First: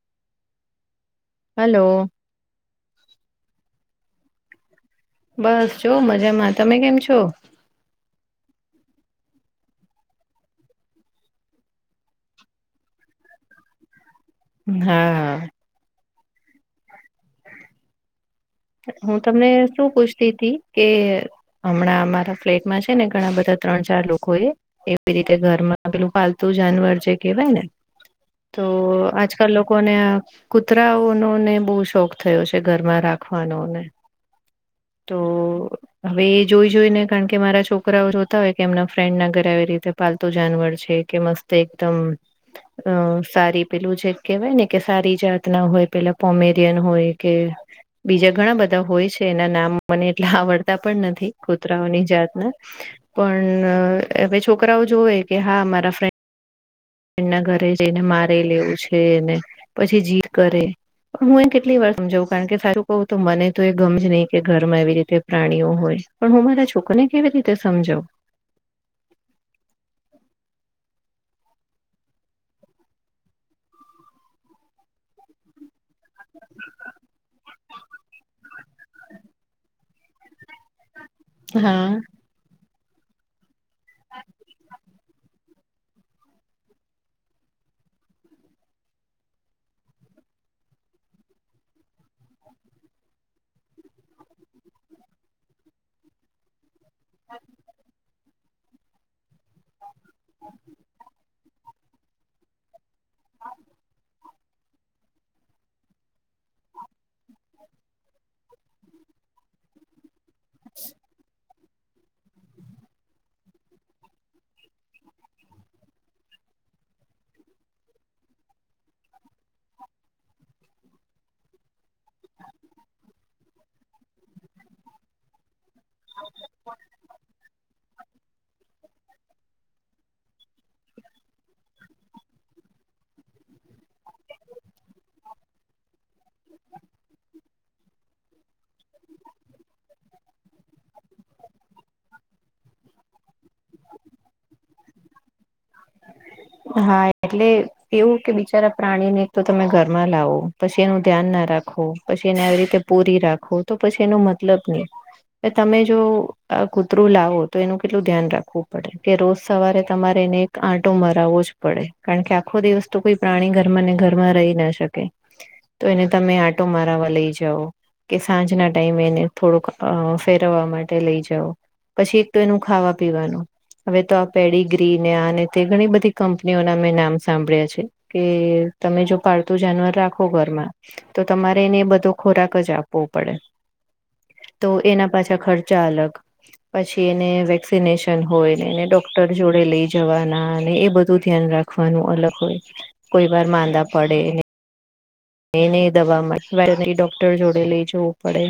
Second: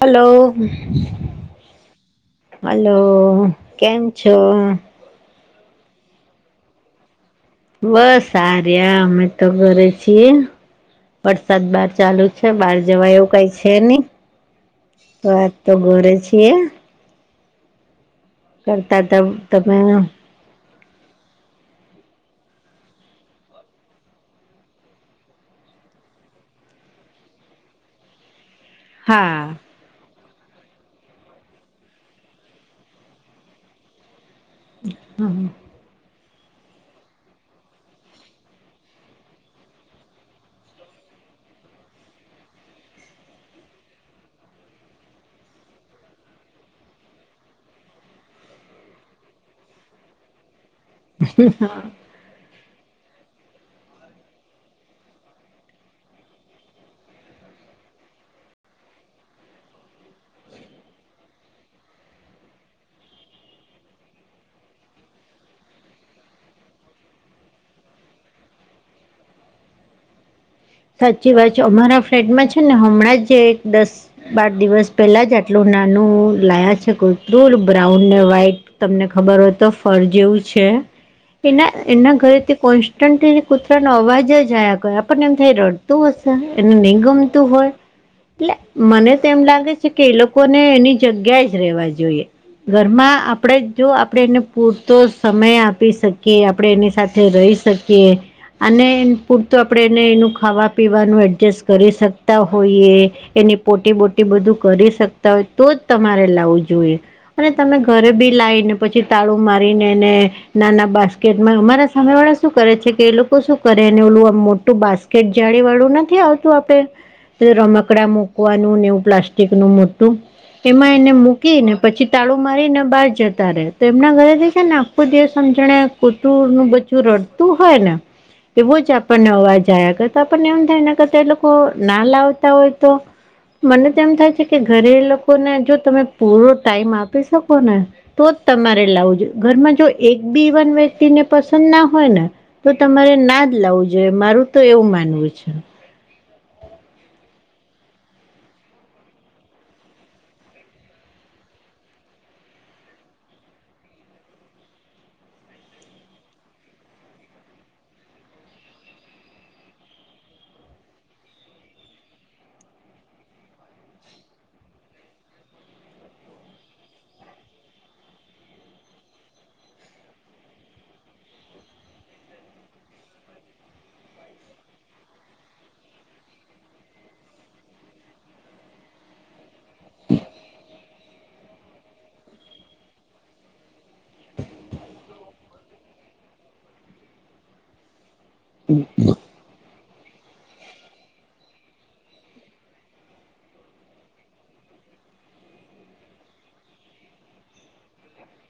હાલો. Hello. Hello કેમ છો? બસ જો મજામાં તમે કેમ છો? બસ આર્યા અમે તો ઘરે છીએ વરસાદ બહાર ચાલુ છે, બહાર જવા એવું કઈ છે, ની હા. તો ઘરે છીએ કરતા હું તમને તમે શું પૂછતીતી કે અમણાં અમારા ફ્લેટમાં છે, ને ઘણા બધા ત્રણ ચાર લોકો એ એવી રીતે ઘરમાં પેલું પાલતુ જાનવર જે કહેવાય ને તો આજકાલ હા લો કો ને કુતરાઓનો ને બો શોખ થયો છે, ઘરમાં રાખવાનોને તો હવે એ જોઈ જોઈ ને કારણ કે મારા છોકરાઓ જોતા હોય કે એમના ફ્રેન્ડના ઘરે આવી રીતે પાલતું જાનવર છે, કે મસ તે એકદમ અ સારી પેલું જે કેહેવાય ને કે સારી જાતના હોય પેલા પોમેરિયન હોય કે બીજા ઘણા બધા હોય છે, એના નામ મને એટલા આવડતા પણ નથી કુતરાઓની જાતને પણ અવે છોકરાઓ જોવે કે હા મારા ફ્રે ના ધરે જઈને મારે લેવું છે ને પછી જીદ કરે હું એ કેટલી વાર સમજાવું કારણ કે સારું ક‌ઉ તો મને તો એ ગમ જ ન‌ય કે ઘરમાં એવી રીતે પ્રાણીઓ હોય પણ હું મારા છોકને કેવી રીતે સમજાવુ? સાચી વાત છે અમારા ફ્લેટમાં છે, ને હમણાં જ એક દસ બાર દિવસ પેલા જ આટલું નાનું લાયા છે, કુતરુ બ્રાઉન ને વ્હાઈ તમને ખબર હોય તો ફર જેવું છે. એના હા એના ઘરેથી કોન્સ્ટન્ટલી કૂતરાનો અવાજ જ આવયા [unintelligible] થાય રડતું હશે એને ન‌ઈ ગમતું હોય એટલે મને તો એમ લાગે છે, કે એ લોકોને એની જગ્યા જ રેવા જોઈએ. ઘરમાં આપણેે જો આપણેે એને પૂરતો સમય આપી શ કીયે આપણેે એની સાથે રહી શકીએ અને પૂરત આપડે એને એનું ખાવા પીવાનું એડજસ્ટ કરી શકતા હોઈએ. એની પોટી બોટી બધું કરી શકતા હોય તો જ તમારે લાવવું જોએ. અને તમે ઘરે બી લાવને પછી તાળું મારીને નાના બાસ્કેટમાં અમારા સામે વાળા શું કરે છે, કે એ લોકો શું કરે ને એલું આમ મોટું બાસ કેટ જાળી વાળું નથી આવતું આપડે રમકડા મુકવાનું ને એવું પ્લાસ્ટિકનું મોટું એમાં એને મૂકીને પછી તાળું મારીને બહાર જતા રહેે તેમના ઘરેથી છેને [unintelligible] જે સમજણે કૂતુંર નું બચુ રડતું હોય ને એવો જ આપણને અવાજ આયા તો તો આપણને એમ થાય ને કે તે લોકો ના લાવતા હોય તો મને તો એમ થાય છે, કે ઘરે લોકોને જો તમે પૂરો ટાઈમ આપી શકો ને તો જ તમારે લાવુંજ ઘરમાં જો એક બી વન વ્યક્તિને પસંદ ના હોય ને તો તમારે નાજ લાવવું જોઈએ મારું તો એવું માનવું છે. હા એટલે એવું કે બિચારા પ્રાણીને તો તમે ઘરમાં લાવો પછી એનું ધ્યાન ના રાખો પછી એને આવી રીતે પૂરી રાખવો તો પછી એનો મતલબની તો તમે જો આ કૂતરું લાવો તો એનું કેટલું ધ્યાન રાખવું પડે કે રોજ સવારે તમારે એને આંટો મરાવવો જ પડે કારણ કે આખો દિવસ તો કોઈ પ્રાણી ઘરમાંને ઘરમાં રહી ના શકે તો એને તમે આંટો મારાવા લઈ જાઓ કે સાંજના ટાઈમે એને થોડોક અ ફેરવવા માટે લઈ જાવ પછી એક તો એનું ખાવા પીવાનું હવે તો આ પેડી ગ્રીને આને તે ઘણી બધી કંપનીઓના મેં નામ સાંભળ્યા છે. કે તમે જો પાળતું જાનવર રાખો ઘરમાં તો તમારે એને બધો ખોરાક જ આપવો પડે તો એના પાછા ખર્ચા અલગ પછી એને વેક્સિનેશન હોય ને એને ડોક્ટર જોડે લઈ જવાના ને એ બધું ધ્યાન રાખવાનું અલગ હોય કોઈ વાર માંદા પડે એને એ દવા માટે [unintelligible] ડોક્ટર જોડે લઈ જવું પડે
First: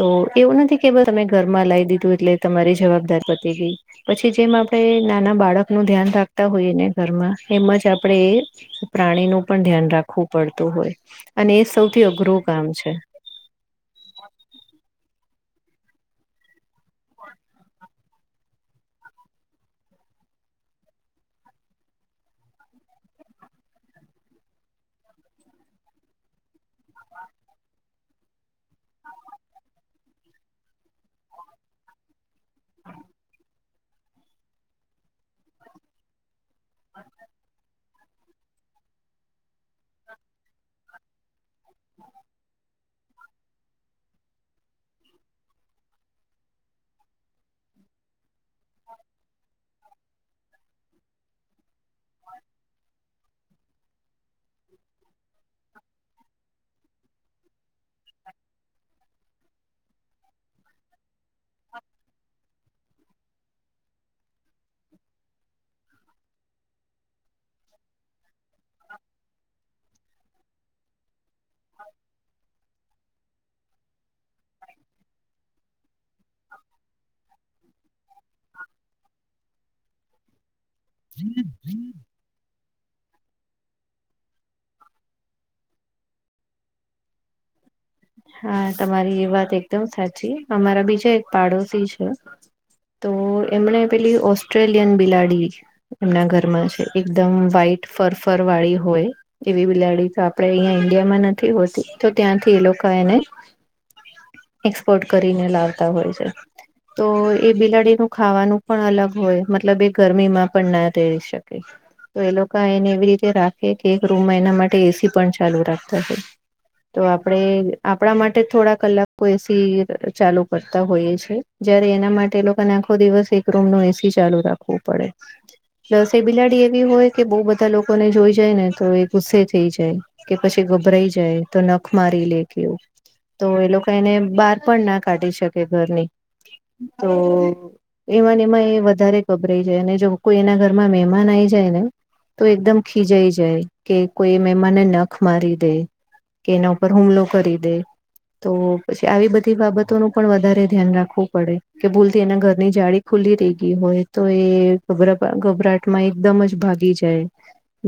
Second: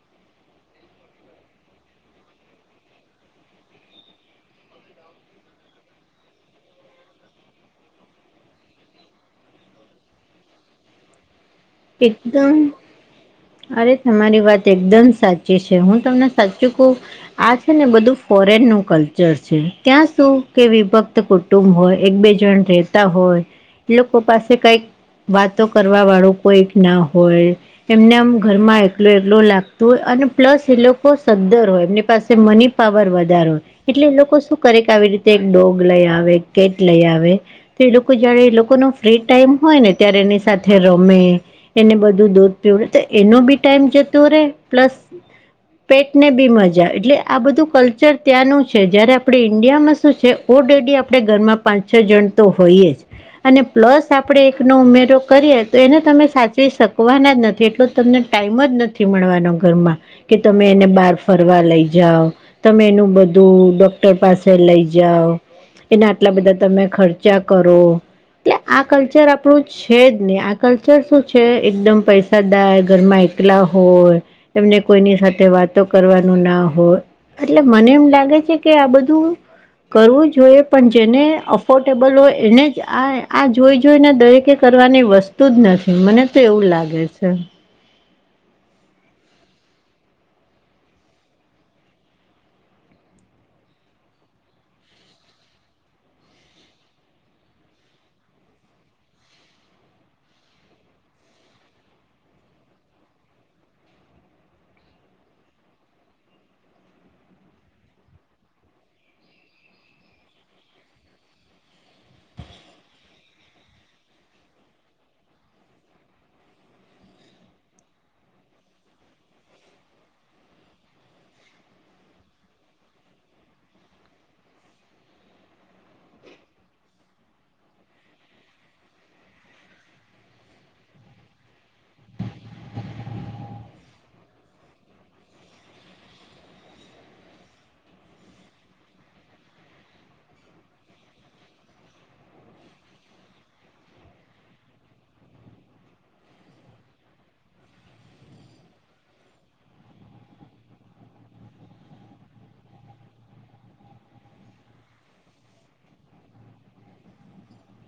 તો એવું નથી કે તમે ઘરમાં લાવી દીધું એટલે તમારી જવાબદાર પતી ગઈ પછી જેમ આપણે નાના બાળકનું ધ્યાન રાખતા હોઈએ ને ઘરમાં એમ જ આપણે પ્રાણીનું પણ ધ્યાન રાખવું પડતું હોય અને એ સૌથી અઘરું એકદમ કામ છે અરે તમારી વાત એકદમ સાચી છે, હું તમને સાચું કહું આ છે, ને બધું ફોરેન નું કલ્ચર છે, ત્યાં શું કે વિભક્ત કુ ટૂબ હોય એક બે જણ રહેતા હોય એ લોકો પાસે કંઈક વાતો કરવા વાળું કોઈક ના હોય એમને આમ ઘરમાં એકલુ એકલુ લાગતું હોય અને પ્લસ એ લોકો સદ્દર હોય એમની પાસે મની પાવર વધારો એટલે એ લોકો શું કરે કે આવી રીતે ડોગ લઈ આવે કેટ લઈ આવે તો એ લોકો જયારે એ લોકોનો ફ્રી ટાઈમ હોય ને ત્યારે એની સાથે રમે એને બધું દોધ પીવ તો એનો બી ટાઈમ જતો રહેે પ્લસ પેટને બી મજા એટલે આ બધું કલ્ચર ત્યાંનું છે, જયારે આપણે ઈન્ડિયામાં શું છે. ઓ ડેડી આપણે ઘરમાં પાંચ છ જણ તો હોઈએ જ અને પ્લસ આપડે એકનો ઉમેરો કરીએ તો એને તમે સાચવી શકવાના જ નથી એટલો તમને ટાઈમ જ નથી મળવાનો ઘરમાં કે તમે એને બહાર ફરવા લઈ જાવ તમે એનું બધું ડોક્ટર પાસે લઈ જાવ એના આટલા બધા તમે ખર્ચા કરો એટકે આ કલ્ચર આપણું છે, જ નહી આ કલ્ચર શું છે, એકદમ પૈસા દાય ઘરમાં એકલા હોય એમને કોઈની સાથે વા તો કરવાનું ના હોય એટલે મને એમ લાગે છે, કે આ બધું કરવું જોઈએ પણ જેને અફ ફોર્ટેબલ હોય એને જ આ આ જોઈ જોઈને દરેકે કરવાની વસ્તુ જ ન મને તો એવું લાગે છે. હા તમારી એ વાત એકદમ સાચી અમારા બીજા એક પાડોશી છે. તો એમણે પેલી ઓસ્ટ્રેલિયન બિલાડી, એમના ઘરમાં છે, એકદમ વ્હાઈટ ફરફર વાળી હોય, એવી બિલાડી તો આપણે અહીંયા ઈન્ડિયામાં નથી હોતી તો ત્યાંથી એ લોકો એને, એક્સપોર્ટ કરીને લાવતા હોય છે. તો એ બિલાડીનું ખાવાનું પણ અલગ હોય મતલબ એ ગરમીમાં પણ ના રહી શકે. તો એ લોકો એને એવી રીતે રાખે કે એક રૂમમાં એના માટે એસી પણ ચાલુ રાખતા હોય તો આપડે, આપણા માટે થોડા કલાકો એસી ચાલુ કરતા હોઈએ છેએ જયારે એના માટે એ લોકોને, આખો દિવસ એક રૂમ નો એસી ચાલુ રાખવું પડે. પ્લસ એ બિલાડી એવી હોય કે બહુ બધા લોકોને જોઈ જાય ને તો એ ગુસ્સે થઈ જાય. કે પછી ગભરાઈ જાય તો નખ મારી લે. તો એ લોકો એને બહાર પણ ના કાઢી શકે ઘરની, તો, એમાંને એમાં એ વધારે ગભરાઈ જાય અને જો કોઈ એના ઘરમાં મહેમાન આઈ જાય ને, તો એકદમ ખીજાઈ જાય કે કોઈ મહેમાનને નખ મારી દે, કે એના ઉપર હુમલો કરી દે, તો પછી આવી બધી બાબતોનું પણ વધારે ધ્યાન રાખવું પડે કે ભૂલતી એના ઘરની જાડી, ખુલી રહી ગઈ હોય તો એ ગરા ગભરાટ માં એકદમ જ ભાગી જાય.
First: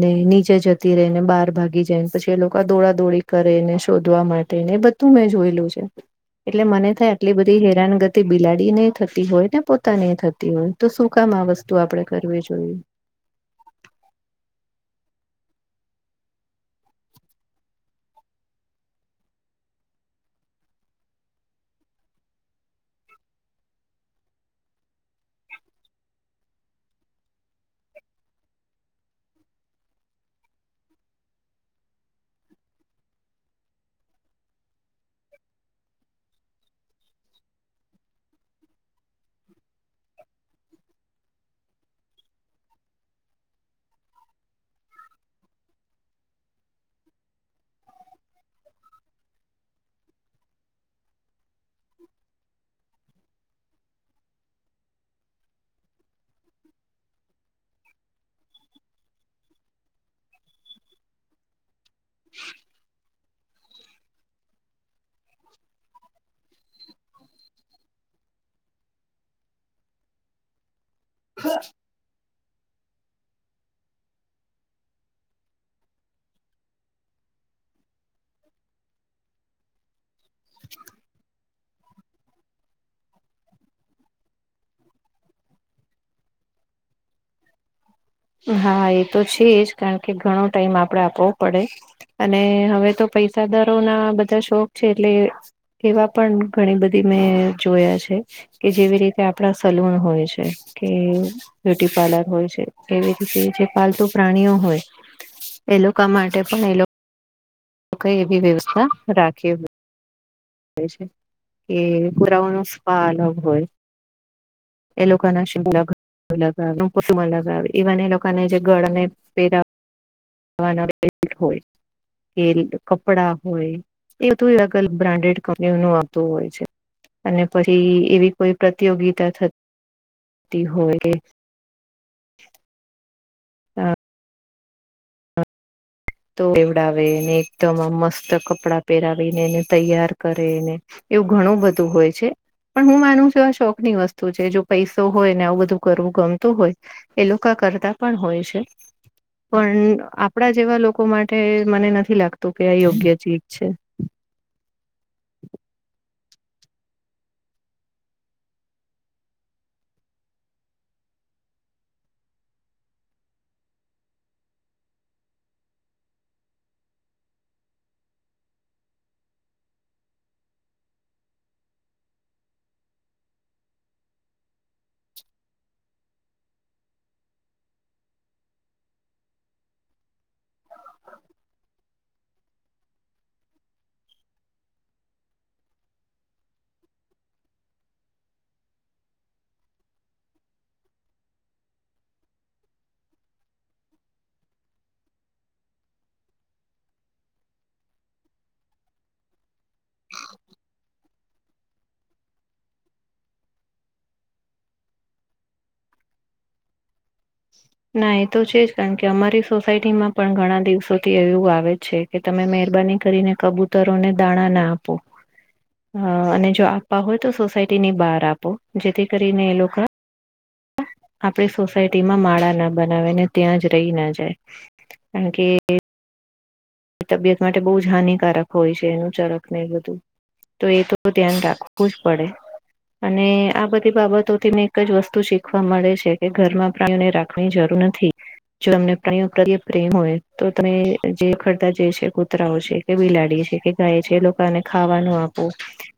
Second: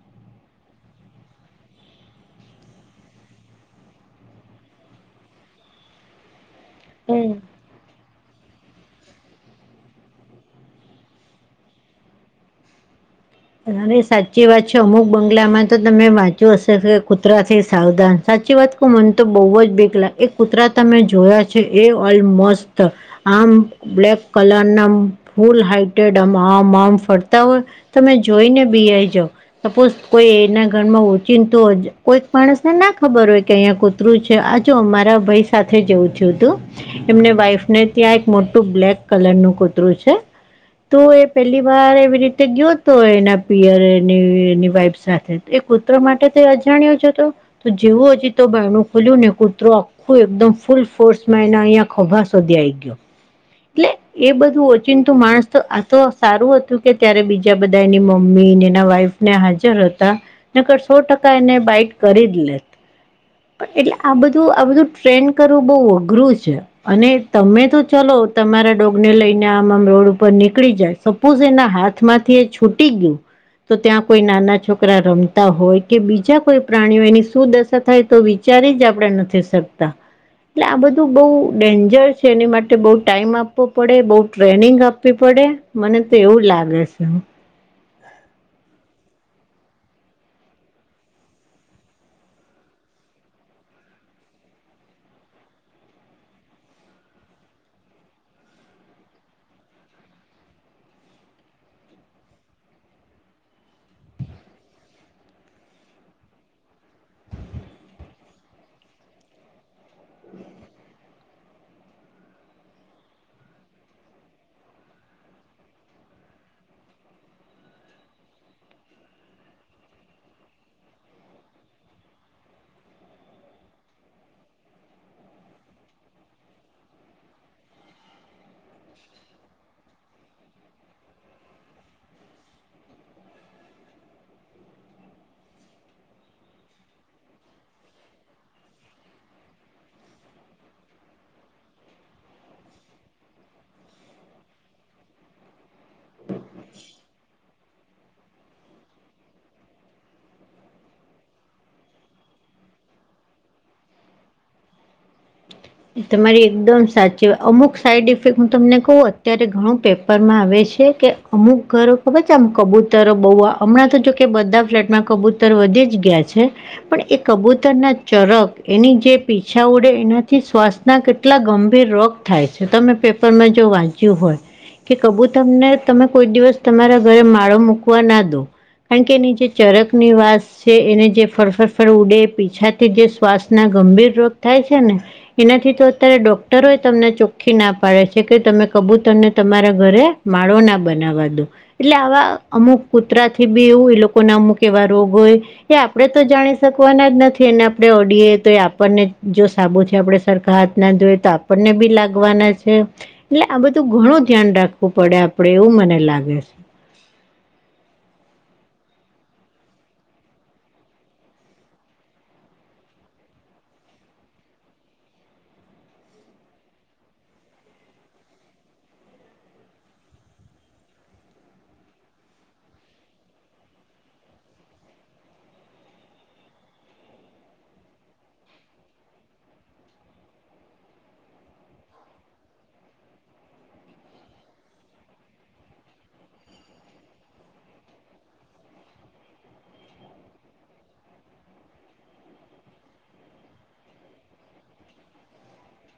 ને નીચે જતી રે ને બહાર ભાગી જાય ને પછી એ લોકો આ દોડા દોડી કરે ને શોધ વા માટે ને બધું મેં જોયેલું છે એટલે મને થાય હમ આટલી બધી, હેરાનગતિ બિલાડી થતી હોય ને પોતાની થતી હોય તો શું કામ આ વસ્તુ આપણે કરવી જોઈએ. અરે સાચી વાત છે અમુક બંગલામાં તો તમે વાંચ્યું હશે કે કુતરા થી સાવધાન સાચી વાત, મન તો બહુ જ બિકલા એ કૂતરા તમે જોયા છે એ ઓલમસ્ત આમ, બ્લેક કલર ના ફૂલ હાઈટેડ આમ આમ ફરતા હોય તમે, જોઈ ને બીઆઈ જાવ. સપોઝ કોઈ એના ઘરમાં ઓચીન તુ કોઈક માણસને ના ખબર હોય કે અહીંયા કોક [unintelligible] આ જો અમારા ભાઈ સાથે જવું થયુ તુ એમને વાઈફ ને ત્યાં એક મોટું બ્લેક કલર નું કૂતરું છે તોએ પેલી વાર એવી રીતે ગયો તો એના પિયર એની વાઈફ સાથે એ કુતરા માટે તો તે અજાણ્યો જ હતો તો જેવું હજી તો બાઈણું ખોલ્યું ને કૂતરો સુ એકદમ ફૂલ ફોર્સમાં એના અહીંયા ખભા સૂધી આ આવી ગયો એટલે એ બધું ઓચીતું માણસ તો આ તો સારું હતું કે ત્યારે બીજું ત્યાં બધા એની મમ્મી ને એના વાઈફ ને હાજર હતા નકર સો ટકા એને બાઈટ કરી જ લેત એટલે આ બધું આ બધું ટ્રેન કરવું બહુ અઘરું છે અને તમે તો ચલો તમારા ડોગને લઈને આમ આમ રોડ ઉપર નીકળી જાયસો સ્પોઝ એના હાથમાંથી એ છૂટી ગયું તો ત્યાં કોઈ નાના છોકરા રમતા હોય કે બીજા કોઈ પ્રાણીઓ એની શું દશા થાય તો વિચારી જ આપણે નથી શકતા એટલે આ બધું બહુ ડેન્જર છે એની માટે બહુ ટાઈમ આપવો આપવો પડે બહુ ટ્રેનિંગ આપવી પડે મને તો એવું લાગે છે હા એ તો છે જ કારણ કે ઘણો ટાઈમ આપણે આપવો પડે અને હવે તો પૈસાદારો ના બધા શોખ છે એટલે એવા પણ ઘણી બધી મેં જોયા છે. કે જેવી રીતે આપડા સલૂન હોય છે કે બ્યુટી પાર્લર હોય છે. કેવી રીતે જે પાલતુ પ્રાણીઓ હોય, એ લોકો માટે પણ એ લોકો તો કઈ એવી વ્યવસ્થા રાખીએ. કે પુરાવા ન સ્પા અલગ હોય. એ લોકોકના [unintelligible] લગાવ ઇવન એ લોકોને જે ગળને પેરા હોય [unintelligible] કપડા હોય એ તો અગલ બ્રાન્ડેડ કંપનીઓ ન આવતું હોય છે. અને પછી એવી કોઈ પ્રતિયોગિતા થતી તી હોય કે [inaudible] હા. તો એવડાવેને એકદમ આ મસ્ત કપડાં પહેરાવીને એને તૈયાર કરેને. એવું ઘણું બધું હોય છે. પણ હું માનું છું આ શોખ ની વસ્તુ છે જો પૈસો હોય ને આવું બધું કરવું ગમતું હોય. એ લોકો કરતા પણ હોય છે, પણ આપણા જેવા લોકો લોકો માટે મને નથી લાગતું કે આ યોગ્ય ચીજ છે. એ તમારી એકદમ સાચી અમુક સાઈડ ઇફેક્ટ હું તમને કહું અત્યારે ઘણું પેપરમાં આવે છે કે અમુક ઘરો ખબર છે આમ કબૂતરો બહુ હમણાં તો જોકે બધા ફ્લેટમાં કબૂતર વધી જ ગયા છે. પણ એ કબૂતર ના ચરક એની જે પીછા ઉડે એના થી શ્વાસના કેટલા ગંભીર રોગ થાય છે તમે પેપરમાં જો વાંચ્યું હોય. કે કબુતમને તમે કોઈ દિવસ તમારા ઘરે માળો મૂકવા ના દો. કારણ કે એની જે ચરકની વાસ છે એને જે ફરફરફર ઉડે પીછાથી જે શ્વાસ ના ગંભીર રોગ થાય છે ને. એનાથી તો અત્યારે ડોક્ટરો તમને ચોખ્ખી ના પાડે છે કે તમે કબૂતરને તમારા ઘરે માળો ના બનાવા દો. એટલે આવા અમુક કૂતરા થી બીવુ એ લોકો ના અમુક એવા રોગ હોય. એ આપડે તો જાણી શકવાના જ નથી અને આપે ઓડીએ તો એ આપણને જો સાબુથી આપડે સરખા હાથ ના ધોય તો આપણને બી લાગવાના છે. એટલે આ બધું ઘણું ધ્યાન રાખવું પડે આપડે એવું મને લાગે છે. ના એ તો છે જ કારણ કે અમારી સોસાયટીમાં પણ ઘણા દિવસોથી એવું આવે છે. કે તમે મહેરબાની કરીને કબૂતરોને દાણાં નાખો. હમ અને જો આપવા હોય તો સોસાયટીની બહાર આપો જેથી કરીને એ લોકો. આપણે સોસાયટીમાં માળા ના બનાવેને ત્યાં જ રહી ના જાય, કારણ કે તબિયત માટે બહુ જ હાનિકારક હોય છે એનું ચરક ને એ બધું. તો એ તો ધ્યાન રાખવું જ પડે. અને આ બધી બાબતોથી મેને એક જ વસ્તુ શીખવા મળે છે કે ઘરમાં પ્રાણીઓને રાખ- વી જરૂર નથી, જો એમને પ્રેમ કરીએ પ્રેમ હોય તો તમે જે. જે છે કૂતરાઓ છે કે બિલાડી છે કે ગાય છે એ લોકાને ખાવાનું આપું.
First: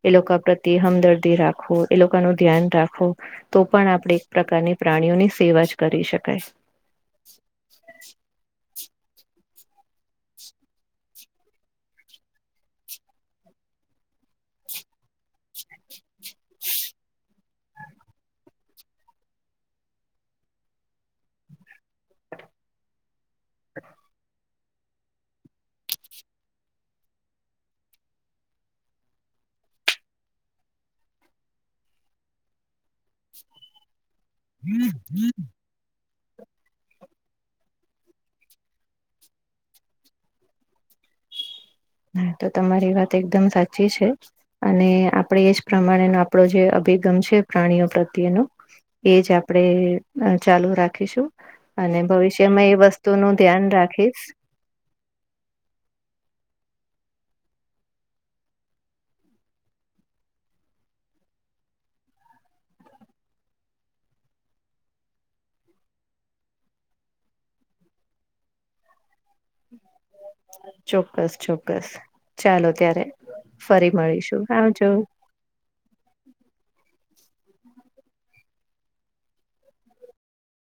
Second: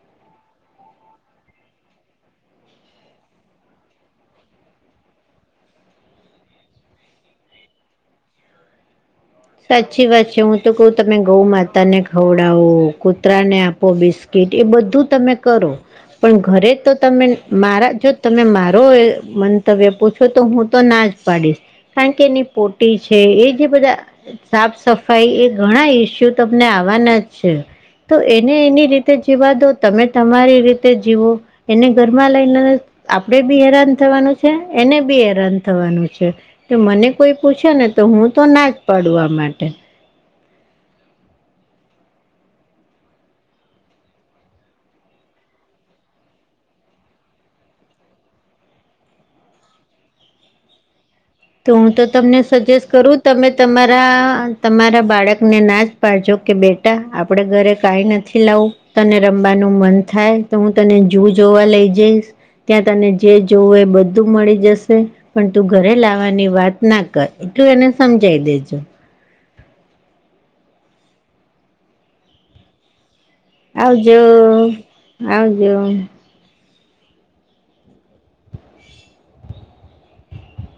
એ લોકો પ્રતિ હમ દર્દી રાખવો એ લોકોનું ધ્યાન રાખવું. તો પણ આપણે એક પ્રકારની પ્રાણીઓની સેવા જ કરી શકાય. સાચી વાત છે હું તો કઉ તમે ગૌ માતાને ખવડાવો કૂતરા ને આપો બિસ્ટ કીટ એ બધું તમે કરો, પણ ઘરે તો તમે મારા જો તમે મારો એ મંતવ્ય પૂછો તો હું તો ના જ પાડીશ. કારણ કે એની પોટી છે એ જે બધા. સાફ સફાઈ એ ઘણા ઈસ્યુ તમને આવવાના જ છે. તો એને એની રીતે જીવાદો તમે તમારી રીતે જીવો. એને ઘરમાં લઈને આપડે બી હેરાન થવાનું. છે એને બી હેરાન થવાનું છે તો મને કોઈ પૂછે ને તો હું તો ના જ. પડવા માટે. તો તમારી વાત એકદમ સાચી છે. અને આપણેે એજ પ્રમાણેનો આપણો જે અભિગમ છે પ્રાણીઓ પ્રત્યેનો. એજ આપણેે ચાલુ રાખીશું. તો હું અને તો તમને ભવિષ્યમાં એ સજેસ્ટ કરું વસ્તુનું તમે ધ્યાન તમારા. રાખીશ તમારા બાળકને ના જ પાડજો કે બેટા આપણે ઘરે કાંઈ નથી લાવું. તને રમવાનું મન થાય તો હું તને જુ જોવા લઈ જઈશ. ત્યાં તને જે જોઈએ એ બધું મળી જશે પણ તું ઘરે લાવ વાની વાત ના કર એટલું એને સમજાઈ દેજો. ચોક્કસ ચોક્કસ ચાલો ત્યારે. ફરી આવજો મળીશું આવજો. આવજો.